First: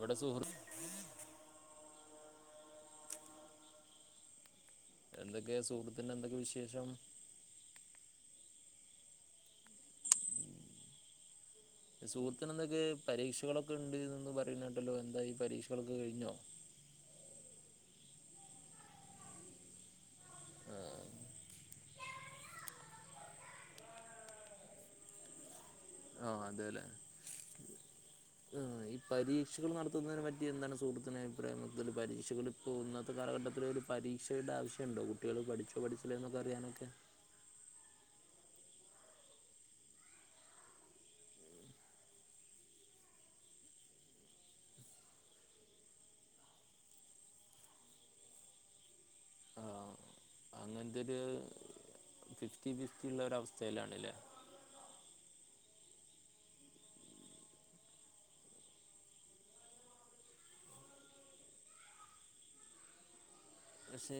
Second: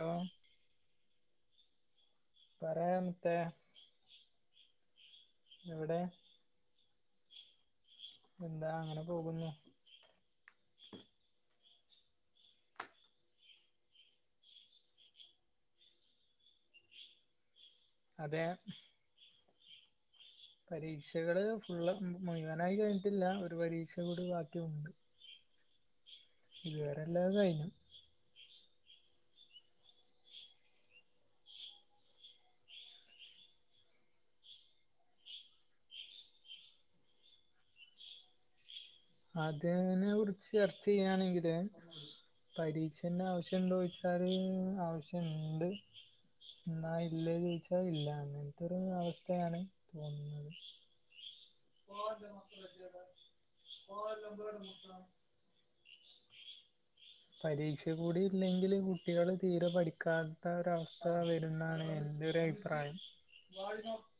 Hello വെടെ സുഹൃ പറയാ മുത്തേ എന്തൊക്കെ എവിടെ സുഹൃത്തിന്റെ എന്തൊക്കെ വിശേഷം പ്പെന്താ അങ്ങനെ പോകുന്നു സുഹൃത്തിനെന്തൊക്കെ പരീക്ഷകളൊക്കെണ്ട്ന്ന് പറയുന്ന്കേട്ടല്ലോ എന്തായി പരീക്ഷകളൊക്കെ കഴിഞ്ഞോ? അതെ ആഹ് പരീക്ഷകള് ഫുള്ളും മുയ് വനായി കയിഞ്ഞിട്ടില്ല ഒരു പരീക്ഷ കൂടി ബാക്കിയുണ്ട് ആ അതെലേ ഇതുവരെ എല്ലാം കഴിഞ്ഞു ആ ഈ പരീക്ഷകൾ നടത്തുന്നതിനെ പറ്റി എന്താണ് സുഹൃത്തിന് അഭിപ്രായം മുതൽ പരീക്ഷകള് പ്പൊ ഇന്നത്തെ കാലഘട്ടത്തില് ഒരു പരീക്ഷയുടെ ആവശ്യണ്ടോ കുട്ടികള് പഠിച്ചോ പഠിച്ചിലേ ന്നൊക്കെ അറിയാനൊക്കെ [inaudible] അതിനെ കുറിച്ച് ചർച്ച ചെയ്യാണെങ്കില് പരീക്ഷന്റെ ആവശ്യണ്ടോ ചോയിച്ചാല് ആവശ്യണ്ട്. ന്നാ ഇല്ലേ ചോയിച്ചാ ഇല്ലാന്ന്. ഇതൊരു അവസ്ഥയാ ആ അങ്ങൻത്തൊരു ഫിഫ്റ്റി ഫിഫ്റ്റി ഉള്ള ഒരവസ്ഥയിലാണ്ലേ?. പരീക്ഷ കൂടി ഇല്ലെങ്കില് കുട്ടികള് തീരെ പഠിക്കാത്ത ഒരവസ്ഥ വരുന്നാണ് എൻ്റെ ഒരു അഭി പ്രായം. പക്ഷെ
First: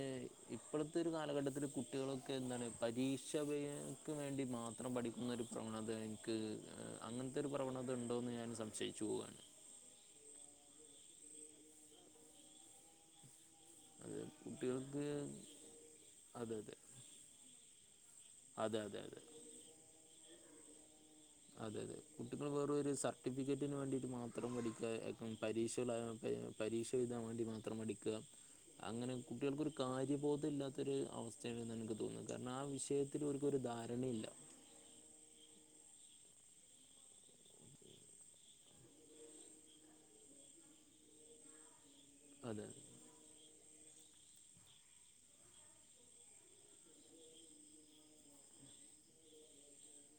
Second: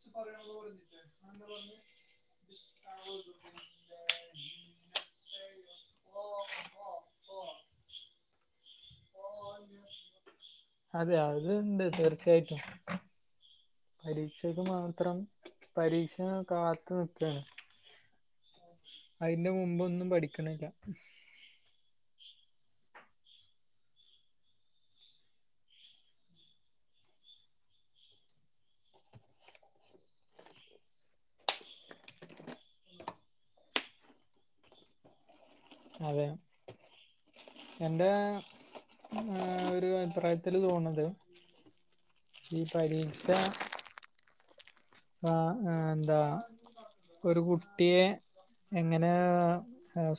ഇപ്പള് ത്തൊരു കാലഘട്ടത്തില് കുട്ടികളൊക്കെ എന്താണ് പരിഷ വേ ക്ക് വേണ്ടി മാത്രം പഠിക്കുന്ന ഒരു പ്രവണത ക്ക് അങ്ങൻത്തൊരു പ്രവണത ഉണ്ടോന്ന് ഞാന് സംശയിച്ചു പോവാണ്. അത് അത്ണ്ട് തീർച്ചയായിട്ടും. അത് പരീക്ഷക്ക് കുട്ടികൾക്ക് മാത്രം പരീക്ഷ അതെ അതെ കാത്തു നിക്കാണ്. അതെ അതെ അതെ അയിന്റെ മുമ്പൊന്നും പഠിക്കിണില്ല. അതെതെ കുട്ടികള് വേറ് ഒരു സർട്ടിഫിക്കറ്റിന് വേണ്ടീട്ട് മാത്രം പഠിക്ക കും പരീക്ഷളാപെ പരീക്ഷ എഴുതാൻ വേണ്ടി മാത്രം പഠിക്ക അങ്ങനെ കുട്ടികൾക്കൊരു കാര്യബോധം ഇല്ലാത്തൊരു അവസ്ഥയാണിന്നെനിക്ക് തോന്നും കാരണം ആ വിഷയ ത്തില് ഓൽക്കൊരു ധാരണില്ല. അതെ എന്റെ ഹ് ഒരു അഭിപ്രായത്തില് തോന്ന്ണത് ഈ അതെ പരീക്ഷ പാ ഹ് എന്താ ഒരു കുട്ടിയെ എങ്ങനെ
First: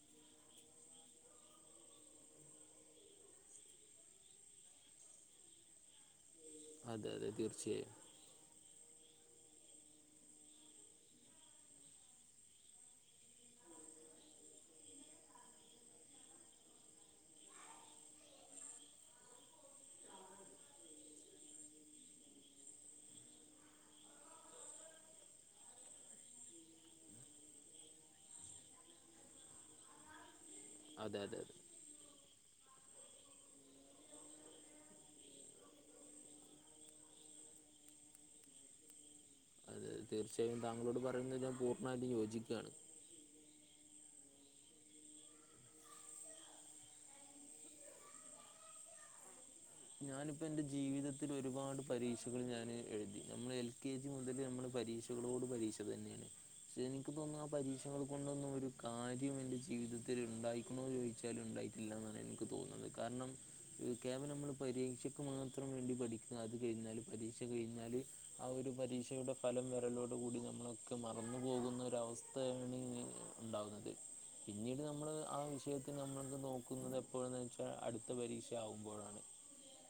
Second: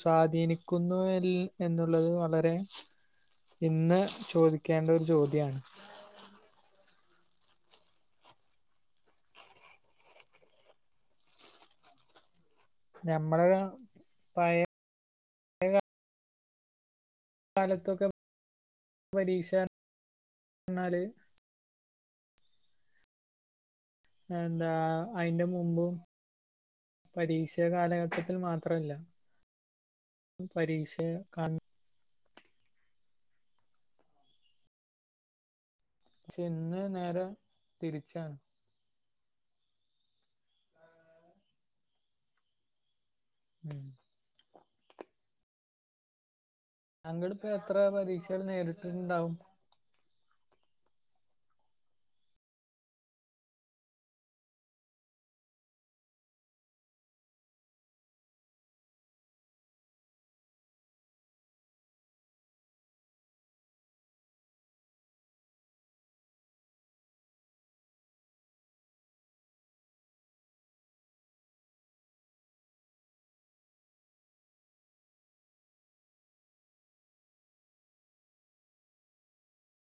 സ്വാധീനിക്കുന്നു ഇൽ എന്നുള്ളത് വളരെ ഇന്ന് ചോദിക്കേണ്ട ഒരു ചോദ്യാണ്?. അതെതെ തീർച്ചയായും. ഞമ്മള പയെ കാലത്തൊക്കെ പരീക്ഷ റഞ്ഞാല് എന്താ അയിന്റെ മുമ്പും. പരീക്ഷ കാലഘട്ടത്തിൽ മാത്രല്ല പരീക്ഷ അതെ അതെ കാണ അതെ ക്ഷെ ഇന്ന് നേരെ തിരിച്ചാണ്. ത് തീർച്ചയായും താങ്കളോട് പറയുന്നത് ഞാൻ പൂർണ്ണമായിട്ടും യോജിക്കാണ്. ഉം ഞങ്ങള്പ്പൊ എത്ര പരീക്ഷകള് നേരിട്ടിട്ടുണ്ടാവും. ഞാനിപ്പൊന്റെ ജീവിതത്തില് ഒരുപാട് പരീക്ഷകള് ഞാന് എഴുതി നമ്മള് എൽ കെ ജി മുതല് നമ്മള് പരീക്ഷ കളോട് പരീക്ഷ തന്നേണ്. പക്ഷെ എനിക്ക് തോന്നുന്നു ആഹ് പരീക്ഷകൾ കൊണ്ടൊന്നും ഒരു കാര്യം എന്റെ ജീവിതത്തിൽ ഉണ്ടായിക്കണോ ചോദിച്ചാലും ഉണ്ടായി ഇല്ലെന്നാണ് എനിക്ക് തോന്നുന്നത്. കാരണം യുക്യാബില് നമ്മൾ പരീക്ഷക്ക് മാത്രം വേണ്ടി പഠിക്കുക അത് കഴിഞ്ഞാല് പരീക്ഷ കഴിഞ്ഞാല് ആഹ് ഒരു പരീക്ഷയുടെ ഫലം വരലോടു കൂടി നമ്മളൊക്കെ മറന്നു പോകുന്ന ഒരവസ്ഥ സ്ഥാണ് ഉണ്ടാവുന്നത്. പിന്നീട് നമ്മള് ആഹ് വിഷയത്തി നമ്മൾക്ക് നോക്കുന്നത് എപ്പോഴാന്ന് വെച്ചാൽ അടുത്ത പരീക്ഷ ആകുമ്പോഴാണ്.